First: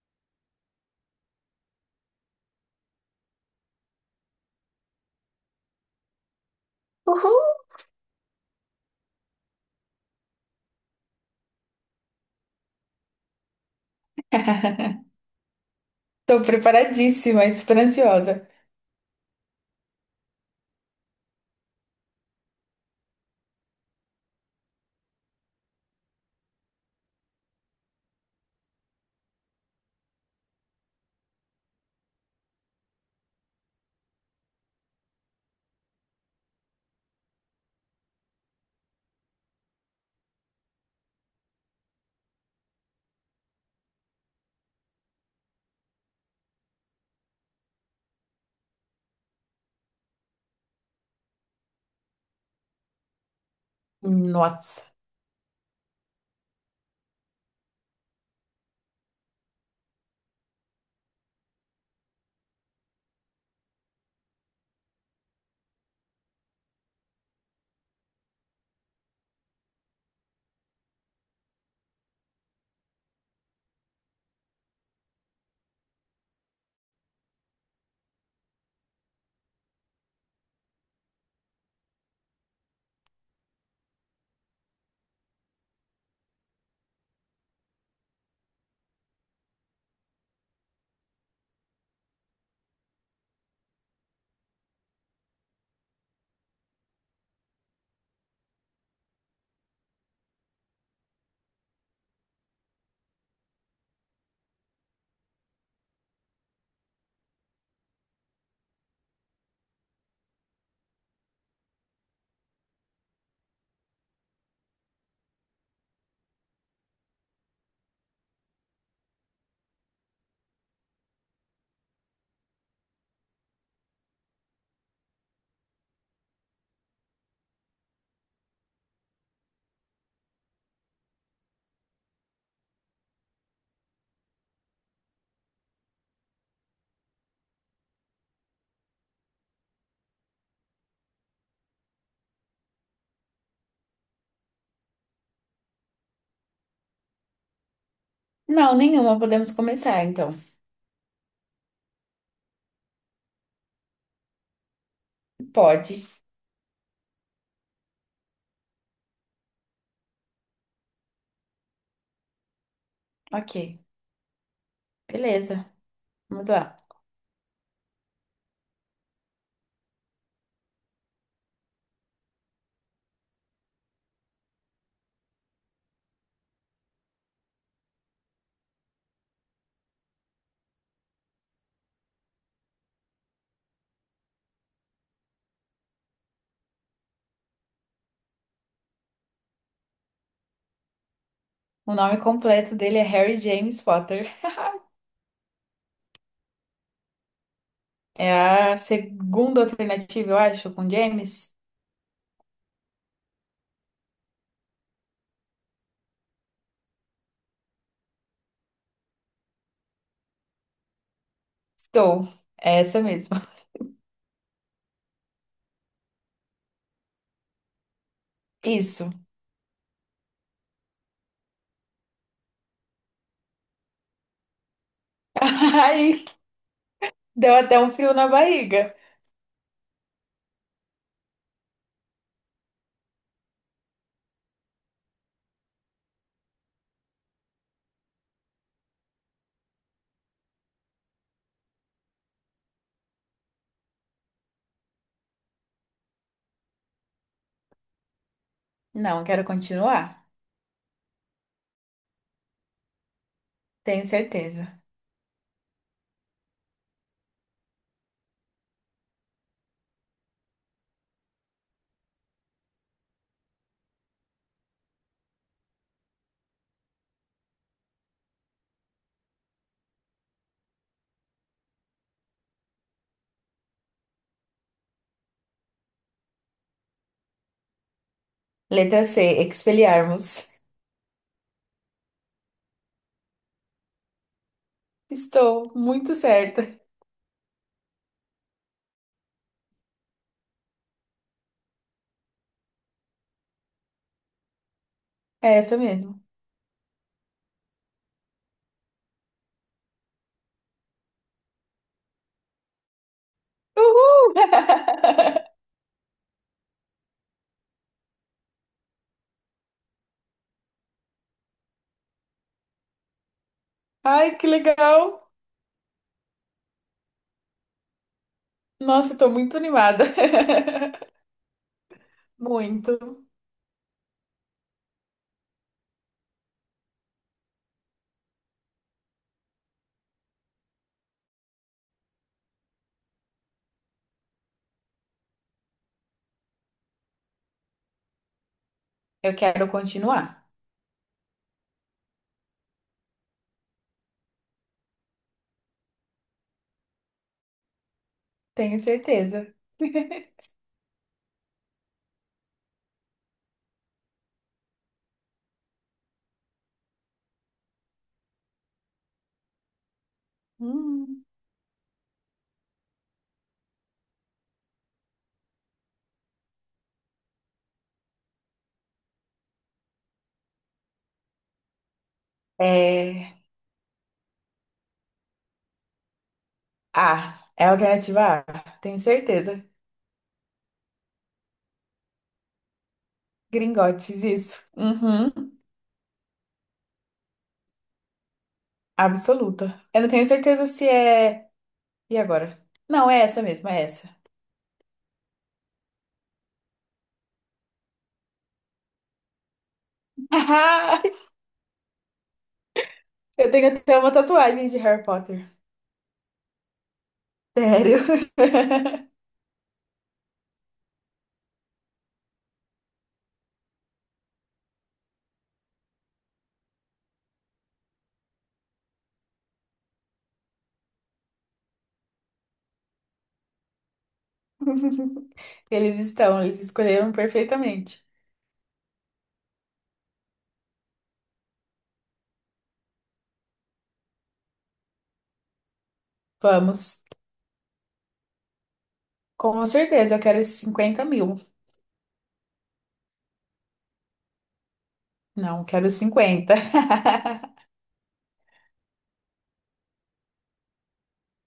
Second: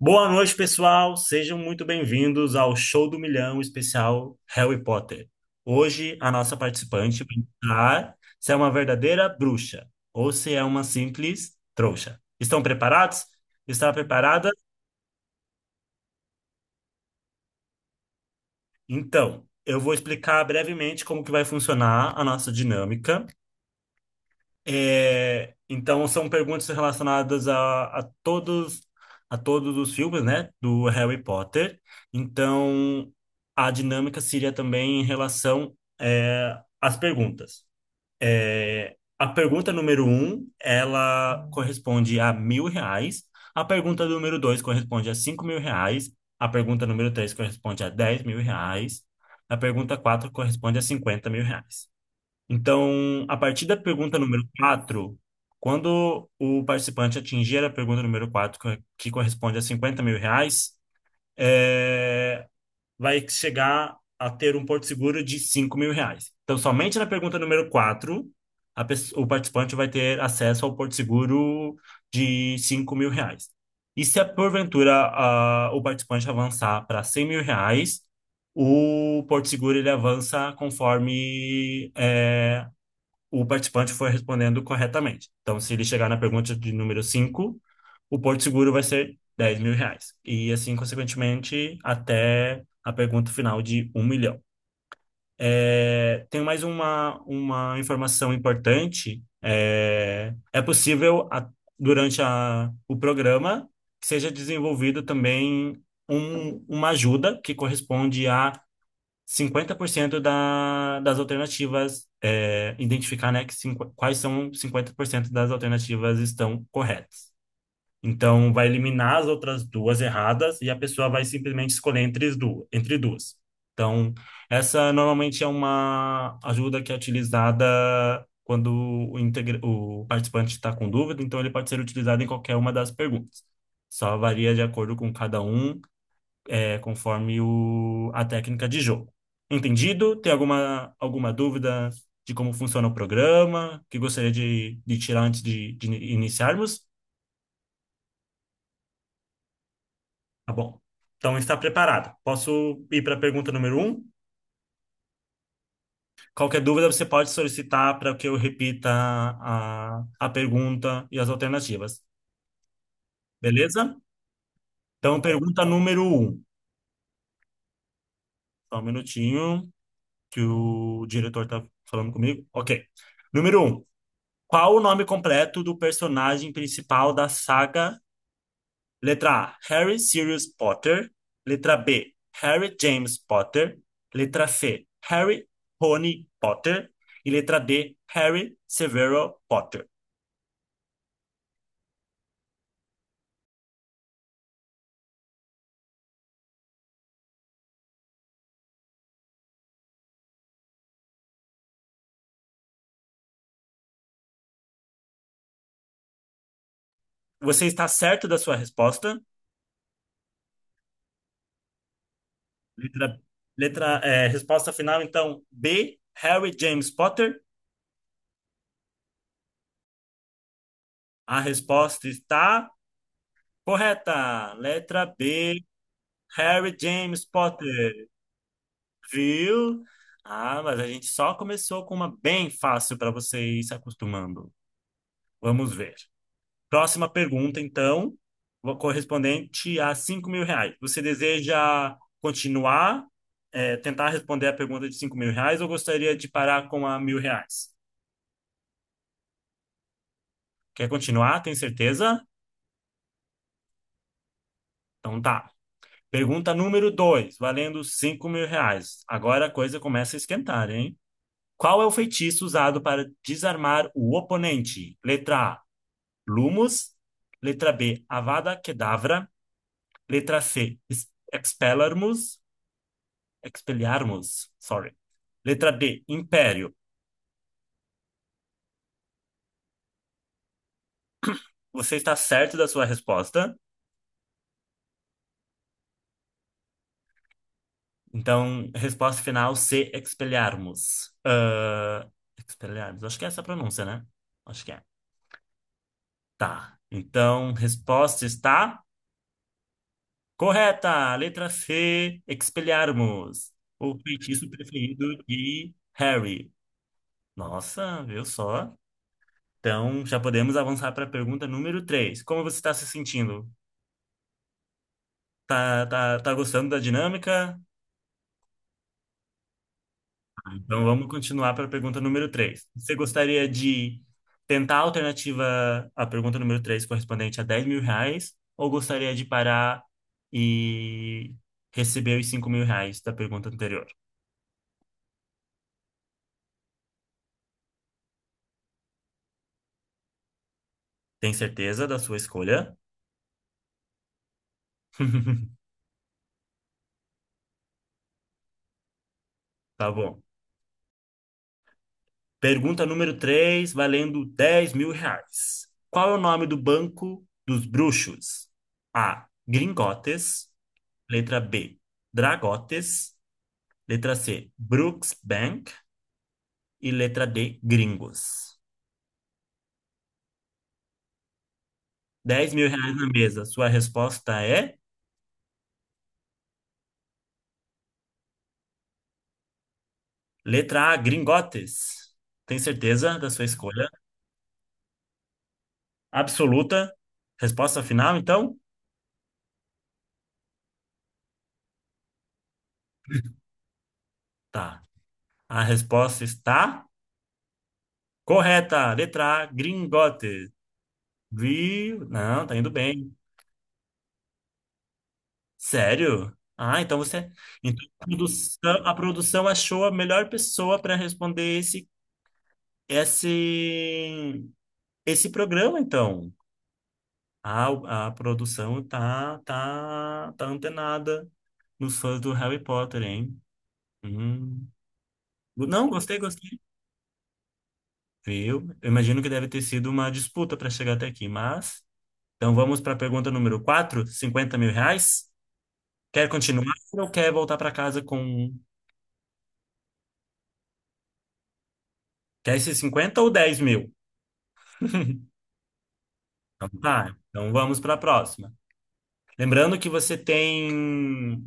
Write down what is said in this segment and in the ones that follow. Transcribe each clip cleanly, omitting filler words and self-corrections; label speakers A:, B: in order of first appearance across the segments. A: Boa noite, pessoal. Sejam muito bem-vindos ao Show do Milhão especial Harry Potter. Hoje, a nossa participante vai
B: Uhul!
A: entrar se é uma verdadeira bruxa ou se é uma simples trouxa. Estão preparados? Está preparada?
B: Tô preparadíssima, ansiosa.
A: Então, eu vou explicar brevemente como que vai funcionar a nossa dinâmica. Então são perguntas relacionadas a todos os filmes, né, do Harry Potter. Então, a dinâmica seria também em relação às perguntas. A pergunta número um, ela corresponde a R$ 1.000. A pergunta número dois corresponde a R$ 5.000. A pergunta número três corresponde a R$ 10.000. A pergunta quatro corresponde a R$ 50.000. Então, a partir da pergunta número
B: Nossa.
A: 4, quando o participante atingir a pergunta número 4, que corresponde a R$ 50.000, é, vai chegar a ter um porto seguro de R$ 5.000. Então, somente na pergunta número 4, o participante vai ter acesso ao porto seguro de R$ 5.000. E se, porventura, o participante avançar para R$ 100.000, o porto seguro ele avança conforme o participante for respondendo corretamente. Então, se ele chegar na pergunta de número 5, o Porto Seguro vai ser R$ 10.000. E assim, consequentemente, até a pergunta final de um milhão. Tem mais uma informação importante. É possível, durante o programa, que seja desenvolvido também uma ajuda que corresponde a 50% das alternativas, identificar, né, que quais são 50% das alternativas estão corretas. Então, vai eliminar as outras duas erradas e a pessoa vai simplesmente escolher entre as duas. Então, essa normalmente é uma ajuda que é utilizada quando o participante está com dúvida, então ele pode ser utilizado em qualquer uma das perguntas. Só varia de acordo com cada um conforme a técnica de jogo. Entendido? Tem alguma dúvida de como funciona o programa que gostaria de tirar antes de iniciarmos?
B: Não, nenhuma. Podemos começar, então.
A: Tá bom. Então está preparado. Posso ir para a pergunta número um?
B: Pode.
A: Qualquer dúvida você pode solicitar para que eu repita a pergunta e as alternativas.
B: Ok.
A: Beleza? Então, pergunta
B: Beleza.
A: número um.
B: Vamos lá.
A: Só um minutinho que o diretor está falando comigo. Ok. Número um. Qual o nome completo do personagem principal da saga? Letra A, Harry Sirius Potter. Letra B, Harry James Potter. Letra C, Harry Rony Potter. E letra D, Harry Severo Potter.
B: O nome completo dele é Harry James Potter. É a segunda alternativa, eu acho, com James.
A: Você está certo da sua resposta?
B: Estou. É essa
A: Letra,
B: mesmo.
A: letra, resposta final, então, B, Harry James Potter.
B: Isso.
A: A resposta está correta. Letra B,
B: Ai,
A: Harry James
B: deu até um
A: Potter.
B: frio na barriga.
A: Viu? Ah, mas a gente só começou com uma bem fácil para você ir se acostumando. Vamos ver. Próxima pergunta, então, correspondente a R$ 5.000. Você deseja continuar, tentar responder a pergunta de R$ 5.000 ou gostaria de parar com a R$ 1.000?
B: Não, quero continuar.
A: Quer continuar? Tem certeza?
B: Tenho certeza.
A: Então tá. Pergunta número dois, valendo R$ 5.000. Agora a coisa começa a esquentar, hein? Qual é o feitiço usado para desarmar o oponente? Letra A, Lumus. Letra B, Avada Kedavra. Letra C, Expelliarmus. Expelliarmus, sorry. Letra D, Império.
B: Letra C, Expelliarmus.
A: Você está certo da sua resposta.
B: Estou muito certa.
A: Então, resposta final C, Expelliarmus. Ah, Expelliarmus, acho que é essa a pronúncia, né? Acho que é.
B: É essa mesmo.
A: Tá. Então, resposta está correta. Letra C, Expelliarmus. O
B: Uhul!
A: feitiço preferido de Harry. Nossa, viu só? Então, já podemos avançar para a pergunta número 3. Como você está se sentindo?
B: Ai, que legal!
A: Tá, gostando da dinâmica?
B: Nossa, estou muito animada.
A: Ah, vamos continuar para a pergunta número 3.
B: Muito.
A: Você gostaria de tentar a alternativa à pergunta número 3 correspondente a R$ 10.000, ou gostaria de parar e receber os R$ 5.000 da pergunta anterior?
B: Eu quero continuar,
A: Tem certeza da sua escolha?
B: tenho certeza.
A: Tá bom. Pergunta número 3, valendo R$ 10.000. Qual é o nome do banco dos bruxos? A, Gringotes.
B: Hum.
A: Letra B, Dragotes. Letra C, Brooks Bank. E letra D, Gringos. R$ 10.000 na
B: É.
A: mesa. Sua resposta é
B: A. É a alternativa A, tenho certeza.
A: letra A, Gringotes. Tem certeza da sua escolha?
B: Gringotes, isso. Uhum.
A: Absoluta. Resposta final, então?
B: Absoluta. Eu não tenho certeza se é. E agora? Não, é essa mesmo, é essa.
A: Tá. A resposta está correta. Letra A, Gringotes. Viu? Não, tá indo bem.
B: Eu tenho até uma tatuagem de Harry Potter.
A: Sério? Ah, então você. Então,
B: Sério.
A: a produção achou a melhor pessoa para responder esse, esse programa, então. A produção tá antenada nos fãs do Harry Potter, hein? Hum. Não,
B: Eles
A: gostei,
B: estão,
A: gostei.
B: eles escolheram perfeitamente.
A: Viu? Eu imagino que deve ter sido uma disputa para chegar até aqui, mas. Então, vamos para a pergunta número 4, R$ 50.000? Quer continuar
B: Vamos.
A: ou quer voltar para casa com
B: Com certeza, eu quero esses 50 mil.
A: Quer esses 50 ou 10 mil?
B: Não, quero os 50 mil.
A: Então tá, então vamos para a próxima. Lembrando que você tem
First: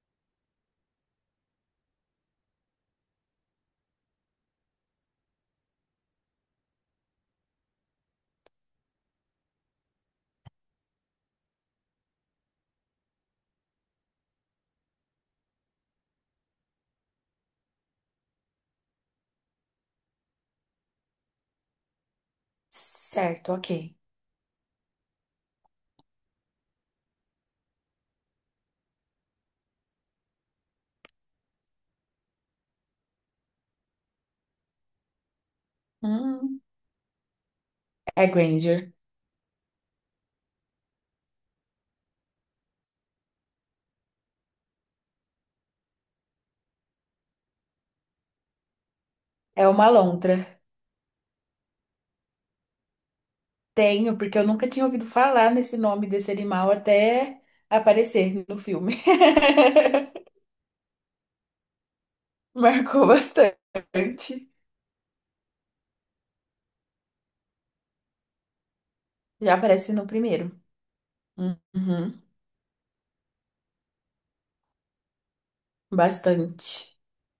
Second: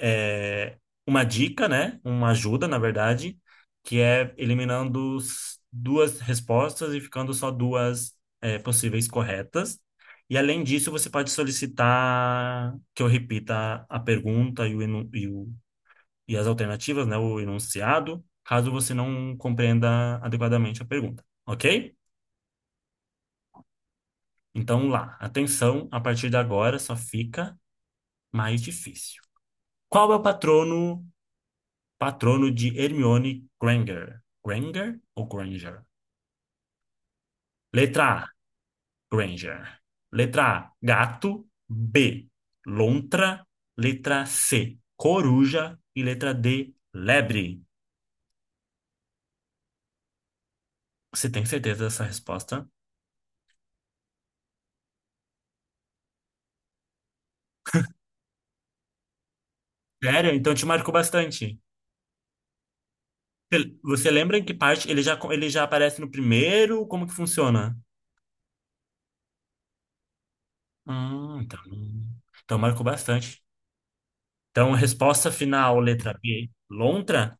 A: é, uma dica, né? Uma ajuda, na verdade, que é eliminando duas respostas e ficando só duas possíveis corretas. E além disso, você pode solicitar que eu repita a pergunta e as alternativas, né? O enunciado, caso você não compreenda adequadamente a pergunta, ok?
B: Certo, ok.
A: Então lá, atenção, a partir de agora só fica mais difícil. Qual é o patrono de Hermione Granger? Granger ou Granger?
B: Hum,
A: Letra
B: é
A: A,
B: Granger.
A: Granger. Letra A, gato. B, lontra. Letra C, coruja. E letra D, lebre.
B: É uma lontra.
A: Você tem certeza dessa resposta?
B: Tenho, porque eu nunca tinha ouvido falar nesse nome desse animal até aparecer no filme.
A: Sério? Então te marcou bastante.
B: Marcou bastante.
A: Você lembra em que parte ele já aparece no primeiro? Como que funciona?
B: Já aparece no primeiro.
A: Hum, então,
B: Uhum,
A: então marcou bastante. Então, resposta final, letra B,
B: bastante.
A: lontra.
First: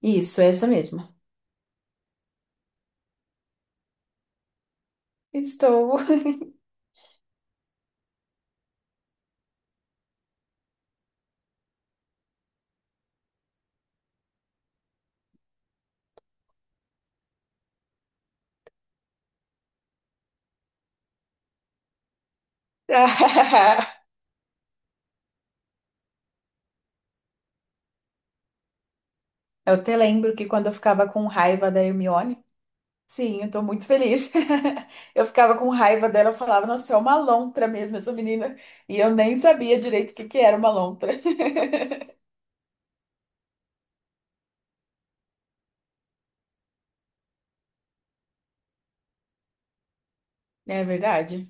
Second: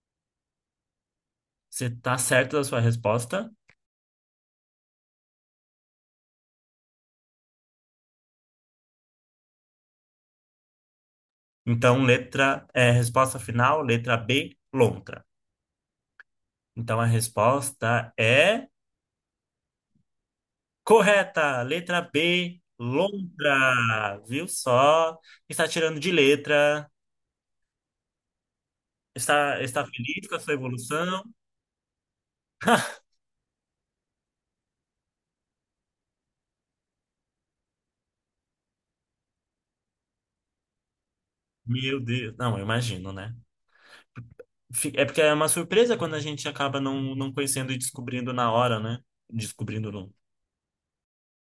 B: Isso, é essa mesmo.
A: Você tá certo da sua resposta?
B: Estou.
A: Então, letra, resposta final, letra B, lontra. Então, a resposta é correta, letra B, lontra. Viu só? Está tirando de letra. Está,
B: Eu
A: está
B: até
A: feliz com
B: lembro
A: a
B: que
A: sua
B: quando eu ficava
A: evolução?
B: com raiva da Hermione, sim, eu tô muito feliz. Eu ficava com raiva dela, eu falava, nossa, é uma lontra mesmo essa menina. E eu nem sabia direito o que era uma lontra.
A: Meu Deus, não, eu imagino, né? fi- É porque é uma surpresa quando a gente acaba não conhecendo e descobrindo na hora, né? Descobrindo não.
B: É verdade.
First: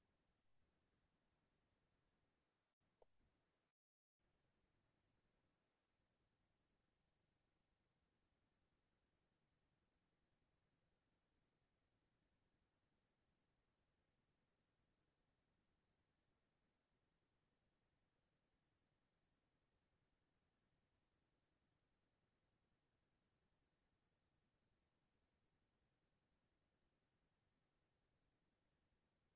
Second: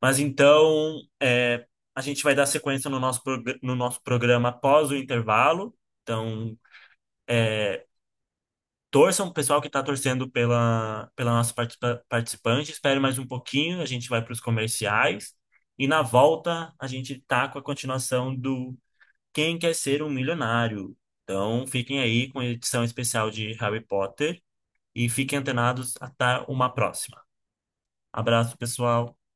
A: Mas então, a gente vai dar sequência no nosso, prog- no nosso programa após o intervalo. Então, é, torçam, o pessoal que está torcendo pela nossa participante. Espere mais um pouquinho, a gente vai para os comerciais. E na volta, a gente tá com a continuação do Quem Quer Ser um Milionário. Então, fiquem aí com a edição especial de Harry Potter. E fiquem antenados até uma próxima. Abraço, pessoal.